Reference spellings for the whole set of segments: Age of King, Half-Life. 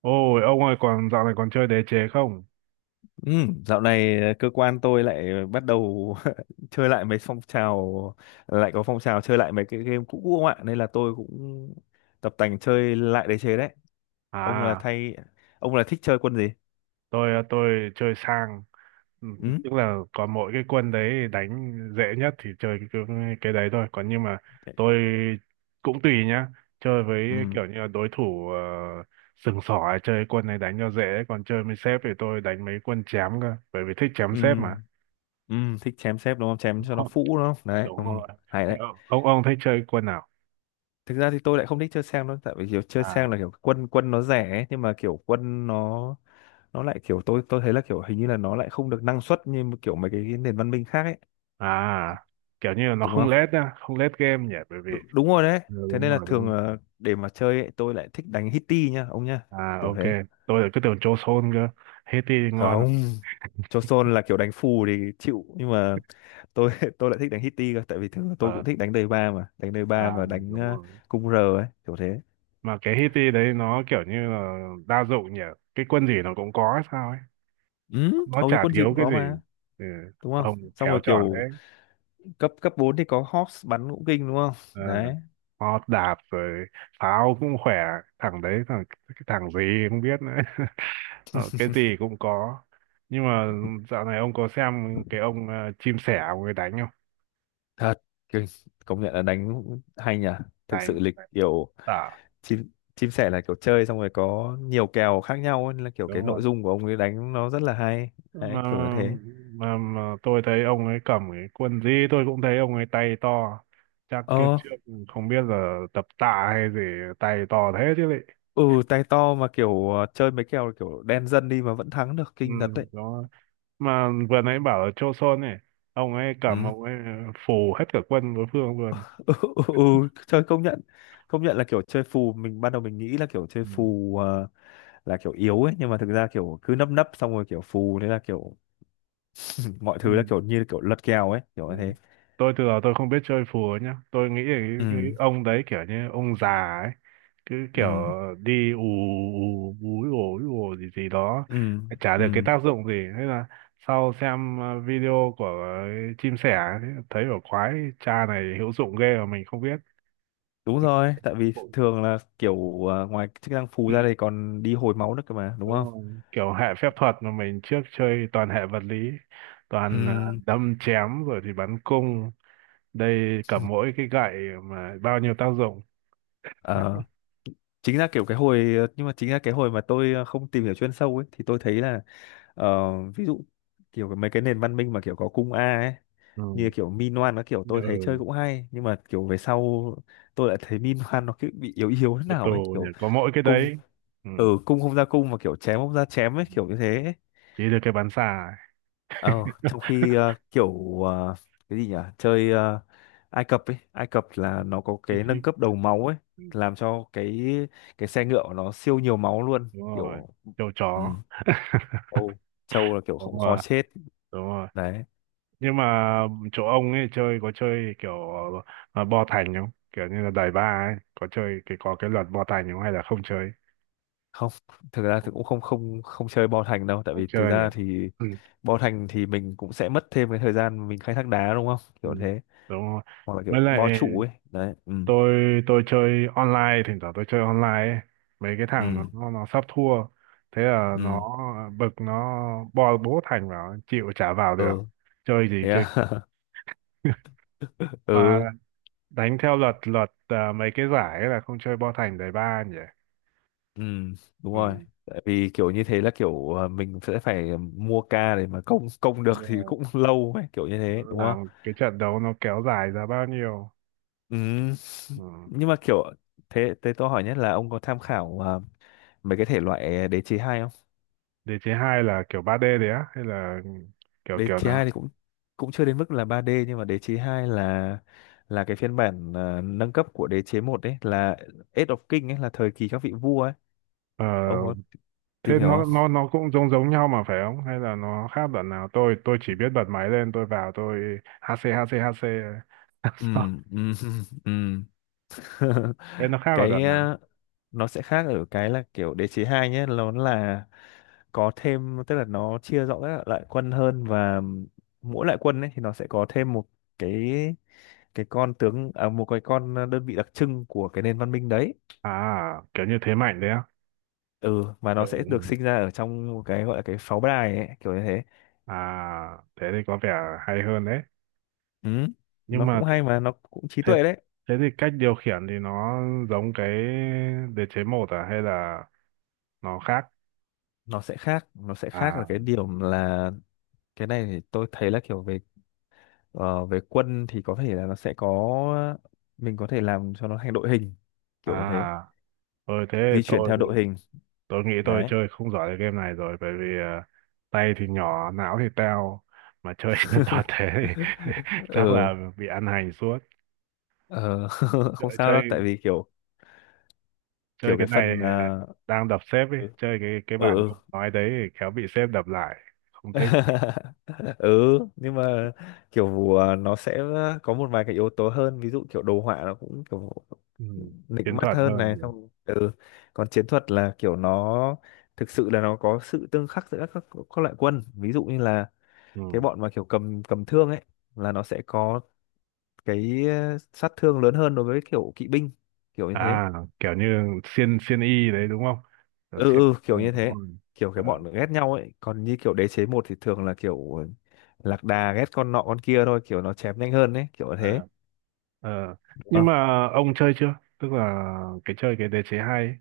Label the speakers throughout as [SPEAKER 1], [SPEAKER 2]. [SPEAKER 1] Ôi, ông ơi, còn dạo này còn chơi đế chế không?
[SPEAKER 2] Ừ, dạo này cơ quan tôi lại bắt đầu chơi lại mấy phong trào, lại có phong trào chơi lại mấy cái game cũ cũ không ạ, nên là tôi cũng tập tành chơi lại đế chế đấy. ông là
[SPEAKER 1] À,
[SPEAKER 2] thay ông là thích chơi quân gì?
[SPEAKER 1] tôi chơi sang. Ừ,
[SPEAKER 2] Ừ.
[SPEAKER 1] tức là có mỗi cái quân đấy đánh dễ nhất thì chơi cái đấy thôi. Còn nhưng mà
[SPEAKER 2] thế-
[SPEAKER 1] tôi cũng tùy nhá, chơi với
[SPEAKER 2] ừ.
[SPEAKER 1] kiểu như là đối thủ uh, sừng sỏ, chơi quân này đánh cho dễ. Còn chơi với sếp thì tôi đánh mấy quân chém cơ, bởi vì thích chém
[SPEAKER 2] Ừ,
[SPEAKER 1] sếp mà.
[SPEAKER 2] ừ. Thích chém xếp đúng không, chém cho nó phũ đúng không đấy. Ừ.
[SPEAKER 1] Đúng rồi.
[SPEAKER 2] Hay
[SPEAKER 1] Thế
[SPEAKER 2] đấy.
[SPEAKER 1] ông thích chơi quân nào?
[SPEAKER 2] Thực ra thì tôi lại không thích chơi sang đâu, tại vì kiểu chơi
[SPEAKER 1] À,
[SPEAKER 2] sang là kiểu quân quân nó rẻ ấy, nhưng mà kiểu quân nó lại kiểu tôi thấy là kiểu hình như là nó lại không được năng suất như kiểu mấy cái nền văn minh khác ấy,
[SPEAKER 1] à, kiểu như là nó
[SPEAKER 2] đúng
[SPEAKER 1] không
[SPEAKER 2] không?
[SPEAKER 1] lết nhá, không lết game nhỉ, bởi vì
[SPEAKER 2] Đúng rồi đấy.
[SPEAKER 1] Ừ,
[SPEAKER 2] Thế
[SPEAKER 1] đúng
[SPEAKER 2] nên là
[SPEAKER 1] rồi, đúng
[SPEAKER 2] thường
[SPEAKER 1] rồi.
[SPEAKER 2] là để mà chơi ấy, tôi lại thích đánh hitty nhá ông nhá,
[SPEAKER 1] À,
[SPEAKER 2] kiểu
[SPEAKER 1] ok.
[SPEAKER 2] thế.
[SPEAKER 1] Tôi lại cứ tưởng Joe Son cơ. Haiti ngon à?
[SPEAKER 2] Không, cho là kiểu đánh phù thì chịu, nhưng mà tôi tôi lại thích đánh hitty cơ, tại vì thường là tôi
[SPEAKER 1] Ờ,
[SPEAKER 2] cũng thích đánh đời ba, mà đánh đời ba
[SPEAKER 1] à,
[SPEAKER 2] và đánh
[SPEAKER 1] đúng rồi,
[SPEAKER 2] cung r ấy, kiểu thế.
[SPEAKER 1] mà cái Haiti đấy nó kiểu như là đa dụng nhỉ, cái quân gì nó cũng có hay sao ấy,
[SPEAKER 2] Ừ,
[SPEAKER 1] nó
[SPEAKER 2] hầu như
[SPEAKER 1] chả
[SPEAKER 2] quân gì
[SPEAKER 1] thiếu
[SPEAKER 2] cũng
[SPEAKER 1] cái
[SPEAKER 2] có
[SPEAKER 1] gì.
[SPEAKER 2] mà,
[SPEAKER 1] Ừ.
[SPEAKER 2] đúng không?
[SPEAKER 1] Ông
[SPEAKER 2] Xong
[SPEAKER 1] khéo
[SPEAKER 2] rồi
[SPEAKER 1] chọn thế.
[SPEAKER 2] kiểu cấp cấp 4 thì có Hawks bắn cũng kinh, đúng không?
[SPEAKER 1] Ờ,
[SPEAKER 2] Đấy.
[SPEAKER 1] họ đạp rồi, pháo cũng khỏe. Thằng đấy thằng cái thằng gì không biết nữa. Ờ, cái gì cũng có, nhưng mà dạo này ông có xem cái ông chim sẻ ông ấy đánh không?
[SPEAKER 2] Thật kinh. Công nhận là đánh hay nhỉ, thực
[SPEAKER 1] đánh
[SPEAKER 2] sự lịch
[SPEAKER 1] Đánh.
[SPEAKER 2] kiểu.
[SPEAKER 1] À,
[SPEAKER 2] Chim chim sẻ là kiểu chơi xong rồi có nhiều kèo khác nhau ấy, nên là kiểu cái
[SPEAKER 1] đúng rồi,
[SPEAKER 2] nội dung của ông ấy đánh nó rất là hay. Đấy,
[SPEAKER 1] mà
[SPEAKER 2] kiểu như thế.
[SPEAKER 1] mà tôi thấy ông ấy cầm cái quần gì tôi cũng thấy ông ấy tay to, chắc kiếp
[SPEAKER 2] Ờ.
[SPEAKER 1] trước không biết là tập tạ hay gì, tay to thế chứ lị.
[SPEAKER 2] Ừ, tay to mà kiểu chơi mấy kèo kiểu đen dân đi mà vẫn thắng được,
[SPEAKER 1] Ừ.
[SPEAKER 2] kinh thật đấy.
[SPEAKER 1] Đó. Mà vừa nãy bảo là Chô Sôn này, ông ấy cầm
[SPEAKER 2] Ừ.
[SPEAKER 1] ông ấy phủ hết cả quân đối phương luôn.
[SPEAKER 2] Ừ, ừ, ừ, chơi công nhận. Công nhận là kiểu chơi phù, mình ban đầu mình nghĩ là kiểu chơi
[SPEAKER 1] Ừ.
[SPEAKER 2] phù là kiểu yếu ấy, nhưng mà thực ra kiểu cứ nấp nấp xong rồi kiểu phù, thế là kiểu mọi
[SPEAKER 1] Ừ.
[SPEAKER 2] thứ là kiểu như kiểu lật kèo ấy, kiểu
[SPEAKER 1] Ừ.
[SPEAKER 2] như thế.
[SPEAKER 1] Tôi từ đó tôi không biết chơi phùa nhá, tôi nghĩ là cái
[SPEAKER 2] Ừ.
[SPEAKER 1] ông đấy kiểu như ông già ấy, cứ kiểu
[SPEAKER 2] Ừ.
[SPEAKER 1] đi ù ù úi ồ gì gì đó,
[SPEAKER 2] Ừ.
[SPEAKER 1] chả
[SPEAKER 2] Ừ.
[SPEAKER 1] được cái tác dụng gì. Thế là sau xem video của chim sẻ ấy, thấy ở khoái, cha này hữu dụng ghê mà mình không biết.
[SPEAKER 2] Đúng rồi, tại vì
[SPEAKER 1] Ồ.
[SPEAKER 2] thường là kiểu ngoài chức năng phù
[SPEAKER 1] Ừ.
[SPEAKER 2] ra đây còn đi hồi máu nữa cơ mà, đúng
[SPEAKER 1] Đúng
[SPEAKER 2] không?
[SPEAKER 1] không? Kiểu hệ phép thuật mà mình trước chơi toàn hệ vật lý, toàn
[SPEAKER 2] Ừm.
[SPEAKER 1] đâm chém rồi thì bắn cung, đây cầm mỗi cái gậy mà bao nhiêu tác dụng.
[SPEAKER 2] Ờ, chính ra kiểu cái hồi nhưng mà chính ra cái hồi mà tôi không tìm hiểu chuyên sâu ấy, thì tôi thấy là ờ, ví dụ kiểu mấy cái nền văn minh mà kiểu có cung A ấy,
[SPEAKER 1] Ừ.
[SPEAKER 2] như kiểu Minoan nó kiểu tôi thấy chơi
[SPEAKER 1] Ừ.
[SPEAKER 2] cũng hay, nhưng mà kiểu về sau tôi lại thấy Minoan nó cứ bị yếu yếu thế
[SPEAKER 1] Ô tô
[SPEAKER 2] nào ấy,
[SPEAKER 1] nhỉ,
[SPEAKER 2] kiểu
[SPEAKER 1] có mỗi cái
[SPEAKER 2] cung.
[SPEAKER 1] đấy. Ừ,
[SPEAKER 2] Ừ, cung không ra cung mà kiểu chém không ra chém ấy, kiểu như thế.
[SPEAKER 1] chỉ được cái bán xà ấy.
[SPEAKER 2] Ờ, trong khi cái gì nhỉ, chơi Ai Cập ấy. Ai Cập là nó có
[SPEAKER 1] Ý
[SPEAKER 2] cái nâng
[SPEAKER 1] chí-
[SPEAKER 2] cấp đầu máu ấy, làm cho cái xe ngựa của nó siêu nhiều máu luôn,
[SPEAKER 1] Đúng rồi.
[SPEAKER 2] kiểu.
[SPEAKER 1] Châu
[SPEAKER 2] Ừ,
[SPEAKER 1] chó.
[SPEAKER 2] châu châu là kiểu cũng
[SPEAKER 1] Đúng
[SPEAKER 2] khó
[SPEAKER 1] rồi,
[SPEAKER 2] chết.
[SPEAKER 1] đúng rồi.
[SPEAKER 2] Đấy.
[SPEAKER 1] Nhưng mà chỗ ông ấy chơi có chơi kiểu bo thành không, kiểu như là đẩy ba ấy, có chơi cái có cái luật bo thành không hay là không chơi?
[SPEAKER 2] Không, thực ra thì
[SPEAKER 1] Không,
[SPEAKER 2] cũng không, không, không chơi Bo Thành đâu, tại
[SPEAKER 1] không
[SPEAKER 2] vì thực
[SPEAKER 1] chơi nhỉ.
[SPEAKER 2] ra thì
[SPEAKER 1] Ừ.
[SPEAKER 2] Bo Thành thì mình cũng sẽ mất thêm cái thời gian mình khai thác đá, đúng không,
[SPEAKER 1] Ừ.
[SPEAKER 2] kiểu thế?
[SPEAKER 1] Đúng rồi.
[SPEAKER 2] Hoặc là
[SPEAKER 1] Với
[SPEAKER 2] kiểu
[SPEAKER 1] lại
[SPEAKER 2] bo trụ ấy. Đấy. Ừ.
[SPEAKER 1] tôi chơi online, thỉnh thoảng tôi chơi online ấy. Mấy cái thằng
[SPEAKER 2] Ừ.
[SPEAKER 1] nó sắp thua, thế là nó
[SPEAKER 2] Ừ.
[SPEAKER 1] bực, nó bo bố thành vào chịu trả vào được,
[SPEAKER 2] Ừ.
[SPEAKER 1] chơi gì
[SPEAKER 2] Thế
[SPEAKER 1] chơi.
[SPEAKER 2] à?
[SPEAKER 1] Mà
[SPEAKER 2] Ừ.
[SPEAKER 1] đánh theo luật luật à, mấy cái giải ấy là không chơi bo thành đầy ba nhỉ?
[SPEAKER 2] Ừ, đúng rồi.
[SPEAKER 1] Ừ.
[SPEAKER 2] Tại vì kiểu như thế là kiểu mình sẽ phải mua ca để mà công công được
[SPEAKER 1] Đúng
[SPEAKER 2] thì
[SPEAKER 1] rồi.
[SPEAKER 2] cũng lâu ấy, kiểu như thế, đúng không?
[SPEAKER 1] Làm cái trận đấu nó kéo dài ra bao nhiêu.
[SPEAKER 2] Ừ.
[SPEAKER 1] Ừ.
[SPEAKER 2] Nhưng mà kiểu thế thế tôi hỏi nhất là ông có tham khảo mấy cái thể loại đế chế hai không?
[SPEAKER 1] Đế chế hai là kiểu 3D đấy á, hay là kiểu
[SPEAKER 2] Đế
[SPEAKER 1] kiểu
[SPEAKER 2] chế
[SPEAKER 1] nào?
[SPEAKER 2] 2 thì cũng cũng chưa đến mức là 3D, nhưng mà đế chế 2 là cái phiên bản nâng cấp của đế chế một ấy, là Age of King ấy, là thời kỳ các vị vua ấy.
[SPEAKER 1] Ờ,
[SPEAKER 2] Ông có tìm
[SPEAKER 1] thế
[SPEAKER 2] hiểu không?
[SPEAKER 1] nó cũng giống giống nhau mà phải không? Hay là nó khác đoạn nào? Tôi chỉ biết bật máy lên, tôi vào tôi HC HC HC.
[SPEAKER 2] Ừ,
[SPEAKER 1] Sao?
[SPEAKER 2] ừ, ừ.
[SPEAKER 1] Thế nó khác ở
[SPEAKER 2] cái
[SPEAKER 1] đoạn nào?
[SPEAKER 2] ờ, nó sẽ khác ở cái là kiểu đế chế 2 nhé, nó là có thêm, tức là nó chia rõ các loại quân hơn, và mỗi loại quân ấy thì nó sẽ có thêm một cái cái con tướng, à, một cái con đơn vị đặc trưng của cái nền văn minh đấy.
[SPEAKER 1] À, kiểu như thế mạnh đấy á.
[SPEAKER 2] Ừ, mà
[SPEAKER 1] Ừ.
[SPEAKER 2] nó sẽ được
[SPEAKER 1] Ừ.
[SPEAKER 2] sinh ra ở trong một cái gọi là cái pháo đài ấy, kiểu như thế.
[SPEAKER 1] À, thế thì có vẻ hay hơn đấy.
[SPEAKER 2] Ừ,
[SPEAKER 1] Nhưng
[SPEAKER 2] nó
[SPEAKER 1] mà
[SPEAKER 2] cũng hay mà nó cũng trí
[SPEAKER 1] thế
[SPEAKER 2] tuệ đấy.
[SPEAKER 1] thế thì cách điều khiển thì nó giống cái đế chế một à, hay là nó khác?
[SPEAKER 2] Nó sẽ khác
[SPEAKER 1] À
[SPEAKER 2] ở cái điểm là cái này thì tôi thấy là kiểu về. Ờ, về quân thì có thể là nó sẽ có, mình có thể làm cho nó thành đội hình, kiểu như thế,
[SPEAKER 1] à, ơi thế
[SPEAKER 2] di chuyển
[SPEAKER 1] tôi
[SPEAKER 2] theo đội hình.
[SPEAKER 1] Tôi nghĩ tôi
[SPEAKER 2] Đấy.
[SPEAKER 1] chơi không giỏi cái game này rồi, bởi vì tay thì nhỏ, não thì teo, mà chơi trên toàn thế thì chắc
[SPEAKER 2] Ừ.
[SPEAKER 1] là bị ăn hành suốt.
[SPEAKER 2] Ờ, không
[SPEAKER 1] Chơi
[SPEAKER 2] sao
[SPEAKER 1] chơi
[SPEAKER 2] đâu, tại vì kiểu
[SPEAKER 1] chơi
[SPEAKER 2] kiểu
[SPEAKER 1] cái
[SPEAKER 2] cái
[SPEAKER 1] này,
[SPEAKER 2] phần
[SPEAKER 1] đang đập sếp ấy,
[SPEAKER 2] ừ,
[SPEAKER 1] chơi cái
[SPEAKER 2] ừ,
[SPEAKER 1] bản
[SPEAKER 2] ừ.
[SPEAKER 1] ông nói đấy thì khéo bị sếp đập lại, không thích.
[SPEAKER 2] Ừ, nhưng mà kiểu nó sẽ có một vài cái yếu tố hơn, ví dụ kiểu đồ họa nó cũng kiểu
[SPEAKER 1] Ừ.
[SPEAKER 2] nịnh
[SPEAKER 1] Chiến
[SPEAKER 2] mắt
[SPEAKER 1] thuật
[SPEAKER 2] hơn
[SPEAKER 1] hơn
[SPEAKER 2] này,
[SPEAKER 1] nhỉ.
[SPEAKER 2] xong. Ừ. Còn chiến thuật là kiểu nó thực sự là nó có sự tương khắc giữa các loại quân, ví dụ như là cái
[SPEAKER 1] Ừ.
[SPEAKER 2] bọn mà kiểu cầm cầm thương ấy là nó sẽ có cái sát thương lớn hơn đối với kiểu kỵ binh, kiểu như thế.
[SPEAKER 1] À, kiểu như xiên xiên y đấy đúng không? Kiểu
[SPEAKER 2] Ừ,
[SPEAKER 1] xiên
[SPEAKER 2] ừ, kiểu như
[SPEAKER 1] đúng
[SPEAKER 2] thế.
[SPEAKER 1] rồi.
[SPEAKER 2] Kiểu
[SPEAKER 1] Ờ,
[SPEAKER 2] cái bọn ghét nhau ấy, còn như kiểu đế chế một thì thường là kiểu lạc đà ghét con nọ con kia thôi, kiểu nó chém nhanh hơn ấy, kiểu thế,
[SPEAKER 1] ờ, ờ.
[SPEAKER 2] đúng
[SPEAKER 1] Nhưng
[SPEAKER 2] không?
[SPEAKER 1] mà ông chơi chưa? Tức là cái chơi cái đế chế hay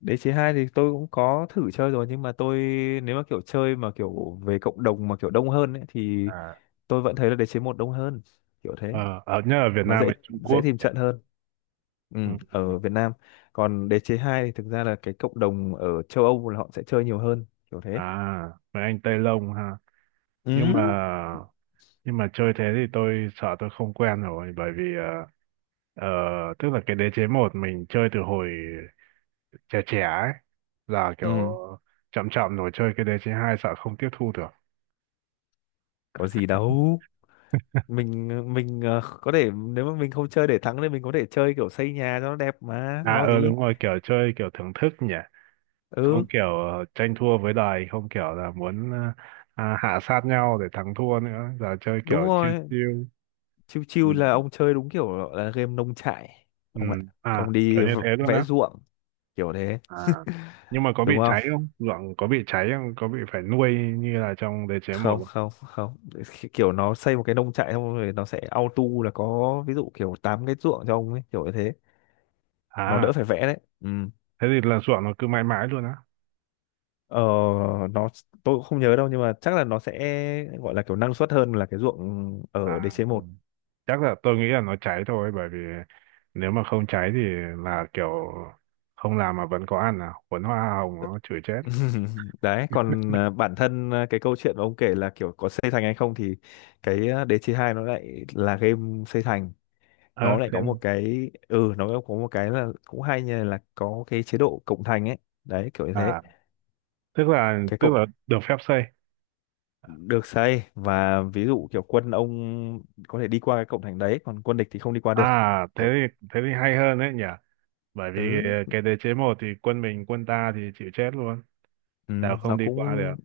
[SPEAKER 2] Đế chế hai thì tôi cũng có thử chơi rồi, nhưng mà tôi, nếu mà kiểu chơi mà kiểu về cộng đồng mà kiểu đông hơn ấy thì
[SPEAKER 1] ấy.
[SPEAKER 2] tôi vẫn thấy là đế chế một đông hơn, kiểu thế.
[SPEAKER 1] Ờ, ở nhớ ở Việt
[SPEAKER 2] Nó
[SPEAKER 1] Nam
[SPEAKER 2] dễ
[SPEAKER 1] hay Trung
[SPEAKER 2] dễ
[SPEAKER 1] Quốc
[SPEAKER 2] tìm
[SPEAKER 1] nhỉ?
[SPEAKER 2] trận hơn. Ừ,
[SPEAKER 1] Ừ. Ừ, ừ.
[SPEAKER 2] ở Việt Nam. Còn đế chế 2 thì thực ra là cái cộng đồng ở châu Âu là họ sẽ chơi nhiều hơn, kiểu thế.
[SPEAKER 1] À, mấy anh Tây Lông ha. Nhưng mà
[SPEAKER 2] Ừ.
[SPEAKER 1] nhưng mà chơi thế thì tôi sợ tôi không quen rồi, bởi vì ờ, tức là cái đế chế một mình chơi từ hồi trẻ trẻ ấy, là kiểu
[SPEAKER 2] Ừ,
[SPEAKER 1] chậm chậm rồi chơi cái đế chế hai sợ không tiếp thu được.
[SPEAKER 2] có gì đâu, mình mình có thể, nếu mà mình không chơi để thắng thì mình có thể chơi kiểu xây nhà cho nó đẹp mà
[SPEAKER 1] À,
[SPEAKER 2] lo
[SPEAKER 1] ờ,
[SPEAKER 2] gì.
[SPEAKER 1] đúng rồi, kiểu chơi kiểu thưởng thức nhỉ.
[SPEAKER 2] Ừ,
[SPEAKER 1] Không kiểu tranh thua với đời, không kiểu là muốn hạ sát nhau để thắng thua nữa, giờ chơi
[SPEAKER 2] đúng
[SPEAKER 1] kiểu chill
[SPEAKER 2] rồi.
[SPEAKER 1] chill.
[SPEAKER 2] Chiêu
[SPEAKER 1] Ừ.
[SPEAKER 2] chiêu là ông chơi đúng kiểu là game nông trại
[SPEAKER 1] Ừ,
[SPEAKER 2] ông ạ.
[SPEAKER 1] à,
[SPEAKER 2] Ông đi
[SPEAKER 1] kiểu như thế luôn
[SPEAKER 2] vẽ
[SPEAKER 1] á.
[SPEAKER 2] ruộng, kiểu thế,
[SPEAKER 1] À, nhưng mà có bị
[SPEAKER 2] đúng không?
[SPEAKER 1] cháy không, ruộng có bị cháy không, có bị phải nuôi như là trong đế chế một
[SPEAKER 2] Không,
[SPEAKER 1] không?
[SPEAKER 2] không, không, kiểu nó xây một cái nông trại xong rồi nó sẽ auto là có ví dụ kiểu tám cái ruộng cho ông ấy, kiểu như thế. Nó đỡ
[SPEAKER 1] À,
[SPEAKER 2] phải vẽ đấy. Ừ.
[SPEAKER 1] thế thì là ruộng nó cứ mãi mãi luôn á.
[SPEAKER 2] Ờ, nó, tôi cũng không nhớ đâu, nhưng mà chắc là nó sẽ gọi là kiểu năng suất hơn là cái ruộng ở
[SPEAKER 1] À,
[SPEAKER 2] DC
[SPEAKER 1] ừ.
[SPEAKER 2] một.
[SPEAKER 1] Chắc là tôi nghĩ là nó cháy thôi, bởi vì nếu mà không cháy thì là kiểu không làm mà vẫn có ăn à, cuốn hoa hồng nó chửi chết.
[SPEAKER 2] Đấy, còn bản thân cái câu chuyện mà ông kể là kiểu có xây thành hay không thì cái DC 2 nó lại là game xây thành.
[SPEAKER 1] Ờ,
[SPEAKER 2] Nó lại
[SPEAKER 1] thế
[SPEAKER 2] có một cái, ừ, nó có một cái là cũng hay, như là có cái chế độ cộng thành ấy. Đấy, kiểu như thế.
[SPEAKER 1] à, tức là
[SPEAKER 2] Cái cộng
[SPEAKER 1] được phép xây.
[SPEAKER 2] Được xây, và ví dụ kiểu quân ông có thể đi qua cái cộng thành đấy, còn quân địch thì không đi qua được.
[SPEAKER 1] À, thế
[SPEAKER 2] Kiểu.
[SPEAKER 1] thì thế thì hay hơn đấy nhỉ, bởi vì
[SPEAKER 2] Ừ,
[SPEAKER 1] cái đế chế một thì quân mình quân ta thì chịu chết luôn.
[SPEAKER 2] ừ,
[SPEAKER 1] Dạ
[SPEAKER 2] nó
[SPEAKER 1] không đi qua được.
[SPEAKER 2] cũng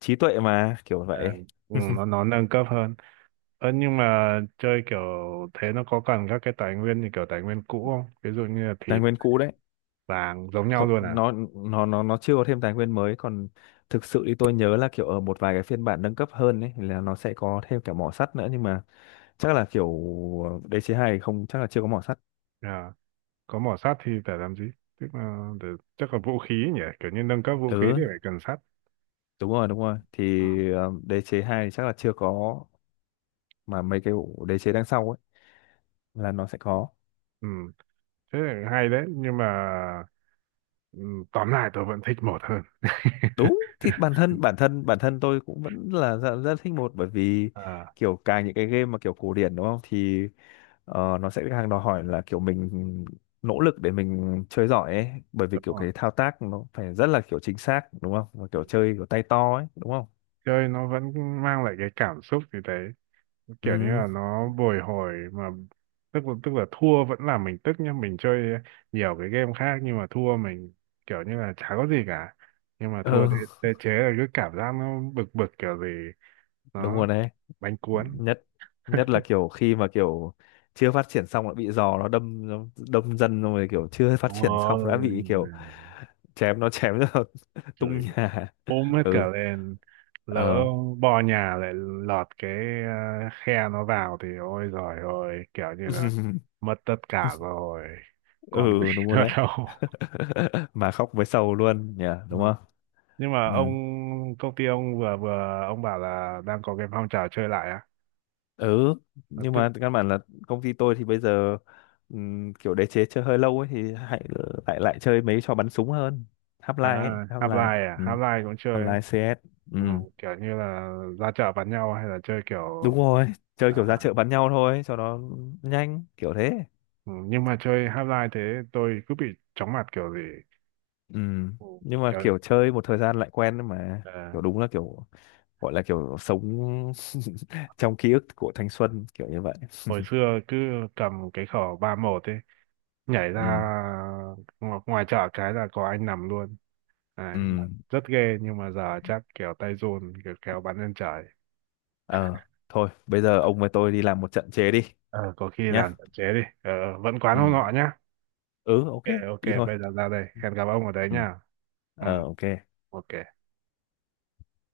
[SPEAKER 2] trí tuệ mà, kiểu
[SPEAKER 1] Ờ,
[SPEAKER 2] vậy.
[SPEAKER 1] ừ, nó nó nâng cấp hơn. Ờ, nhưng mà chơi kiểu thế nó có cần các cái tài nguyên như kiểu tài nguyên cũ không, ví dụ như là
[SPEAKER 2] Tài
[SPEAKER 1] thịt
[SPEAKER 2] nguyên cũ đấy.
[SPEAKER 1] vàng giống nhau
[SPEAKER 2] Không,
[SPEAKER 1] luôn à?
[SPEAKER 2] nó chưa có thêm tài nguyên mới. Còn thực sự thì tôi nhớ là kiểu ở một vài cái phiên bản nâng cấp hơn ấy là nó sẽ có thêm cả mỏ sắt nữa, nhưng mà chắc là kiểu đế chế 2 không, chắc là chưa có mỏ sắt.
[SPEAKER 1] Ờ, có mỏ sắt thì phải làm gì, tức là để, chắc là vũ khí nhỉ, kiểu như nâng cấp vũ khí thì
[SPEAKER 2] Ừ,
[SPEAKER 1] phải cần sắt.
[SPEAKER 2] đúng rồi, đúng rồi thì
[SPEAKER 1] Ờ.
[SPEAKER 2] đế chế 2 thì chắc là chưa có, mà mấy cái đế chế đằng sau ấy là nó sẽ có.
[SPEAKER 1] Ừ, thế là hay đấy, nhưng mà ừ, tóm lại tôi vẫn thích một hơn.
[SPEAKER 2] Đúng, thì bản thân tôi cũng vẫn là rất, rất thích một, bởi vì
[SPEAKER 1] À,
[SPEAKER 2] kiểu càng những cái game mà kiểu cổ điển, đúng không, thì nó sẽ càng đòi hỏi là kiểu mình nỗ lực để mình chơi giỏi ấy, bởi vì
[SPEAKER 1] đúng
[SPEAKER 2] kiểu
[SPEAKER 1] rồi,
[SPEAKER 2] cái thao tác nó phải rất là kiểu chính xác, đúng không, và kiểu chơi kiểu tay to ấy, đúng không?
[SPEAKER 1] chơi nó vẫn mang lại cái cảm xúc như thế, kiểu như
[SPEAKER 2] Ừ.
[SPEAKER 1] là nó bồi hồi mà. Tức là thua vẫn làm mình tức nhá, mình chơi nhiều cái game khác nhưng mà thua mình kiểu như là chả có gì cả, nhưng mà
[SPEAKER 2] Ừ,
[SPEAKER 1] thua đế chế là cứ cảm giác nó bực bực kiểu gì,
[SPEAKER 2] đúng
[SPEAKER 1] nó
[SPEAKER 2] rồi đấy.
[SPEAKER 1] bánh cuốn.
[SPEAKER 2] Nhất Nhất là kiểu khi mà kiểu chưa phát triển xong đã bị giò nó đâm, nó đâm dân, xong rồi kiểu chưa phát triển xong đã bị kiểu
[SPEAKER 1] Ôi,
[SPEAKER 2] chém, nó chém nó tung
[SPEAKER 1] chửi
[SPEAKER 2] nhà.
[SPEAKER 1] ôm hết cả
[SPEAKER 2] Ừ.
[SPEAKER 1] lên, lỡ
[SPEAKER 2] Ờ.
[SPEAKER 1] bò nhà lại lọt cái ờ, khe nó vào thì ôi giời ơi, kiểu như là mất tất cả rồi, còn gì
[SPEAKER 2] Ừ, đúng rồi
[SPEAKER 1] nữa
[SPEAKER 2] đấy.
[SPEAKER 1] đâu.
[SPEAKER 2] Mà khóc với sầu luôn nhỉ,
[SPEAKER 1] Ừ.
[SPEAKER 2] đúng không?
[SPEAKER 1] Nhưng mà
[SPEAKER 2] Ừ.
[SPEAKER 1] ông công ty ông vừa vừa ông bảo là đang có cái phong trào chơi lại á.
[SPEAKER 2] Ừ,
[SPEAKER 1] Lập
[SPEAKER 2] nhưng
[SPEAKER 1] tức.
[SPEAKER 2] mà căn bản là công ty tôi thì bây giờ kiểu đế chế chơi hơi lâu ấy, thì hãy lại lại chơi mấy trò bắn súng hơn.
[SPEAKER 1] À,
[SPEAKER 2] Half-Life ấy,
[SPEAKER 1] Half-Life?
[SPEAKER 2] Half-Life.
[SPEAKER 1] À,
[SPEAKER 2] Ừ.
[SPEAKER 1] Half-Life cũng chơi á?
[SPEAKER 2] Half-Life, CS. Ừ.
[SPEAKER 1] Ừ, kiểu như là ra chợ bắn nhau hay là chơi
[SPEAKER 2] Đúng
[SPEAKER 1] kiểu
[SPEAKER 2] rồi, chơi kiểu ra
[SPEAKER 1] à,
[SPEAKER 2] chợ bắn nhau thôi cho nó nhanh, kiểu thế.
[SPEAKER 1] ừ, nhưng mà chơi Half-Life thế tôi cứ bị chóng mặt kiểu gì.
[SPEAKER 2] Ừ.
[SPEAKER 1] Ừ,
[SPEAKER 2] Nhưng mà
[SPEAKER 1] kiểu
[SPEAKER 2] kiểu chơi một thời gian lại quen mà,
[SPEAKER 1] à,
[SPEAKER 2] kiểu đúng là kiểu, gọi là kiểu sống trong ký ức của thanh xuân kiểu như vậy.
[SPEAKER 1] hồi xưa cứ cầm cái khẩu ba một ấy, nhảy
[SPEAKER 2] Ừ.
[SPEAKER 1] ra ngoài chợ cái là có anh nằm luôn
[SPEAKER 2] Ừ.
[SPEAKER 1] đấy mà, rất ghê, nhưng mà giờ chắc kiểu tay run kiểu kéo bắn lên trời.
[SPEAKER 2] Ờ, thôi bây giờ
[SPEAKER 1] À,
[SPEAKER 2] ông với tôi đi làm một trận chế đi
[SPEAKER 1] ờ, có khi làm
[SPEAKER 2] nhá.
[SPEAKER 1] tận chế đi. Ờ, vẫn quán
[SPEAKER 2] Ừ.
[SPEAKER 1] hông ngọ nhá.
[SPEAKER 2] Ừ, ok.
[SPEAKER 1] Ok, ok,
[SPEAKER 2] Đi thôi.
[SPEAKER 1] bây giờ ra đây. Hẹn gặp ông ở đấy
[SPEAKER 2] Ừ.
[SPEAKER 1] nhá. Ừ,
[SPEAKER 2] Ờ, ok.
[SPEAKER 1] ok.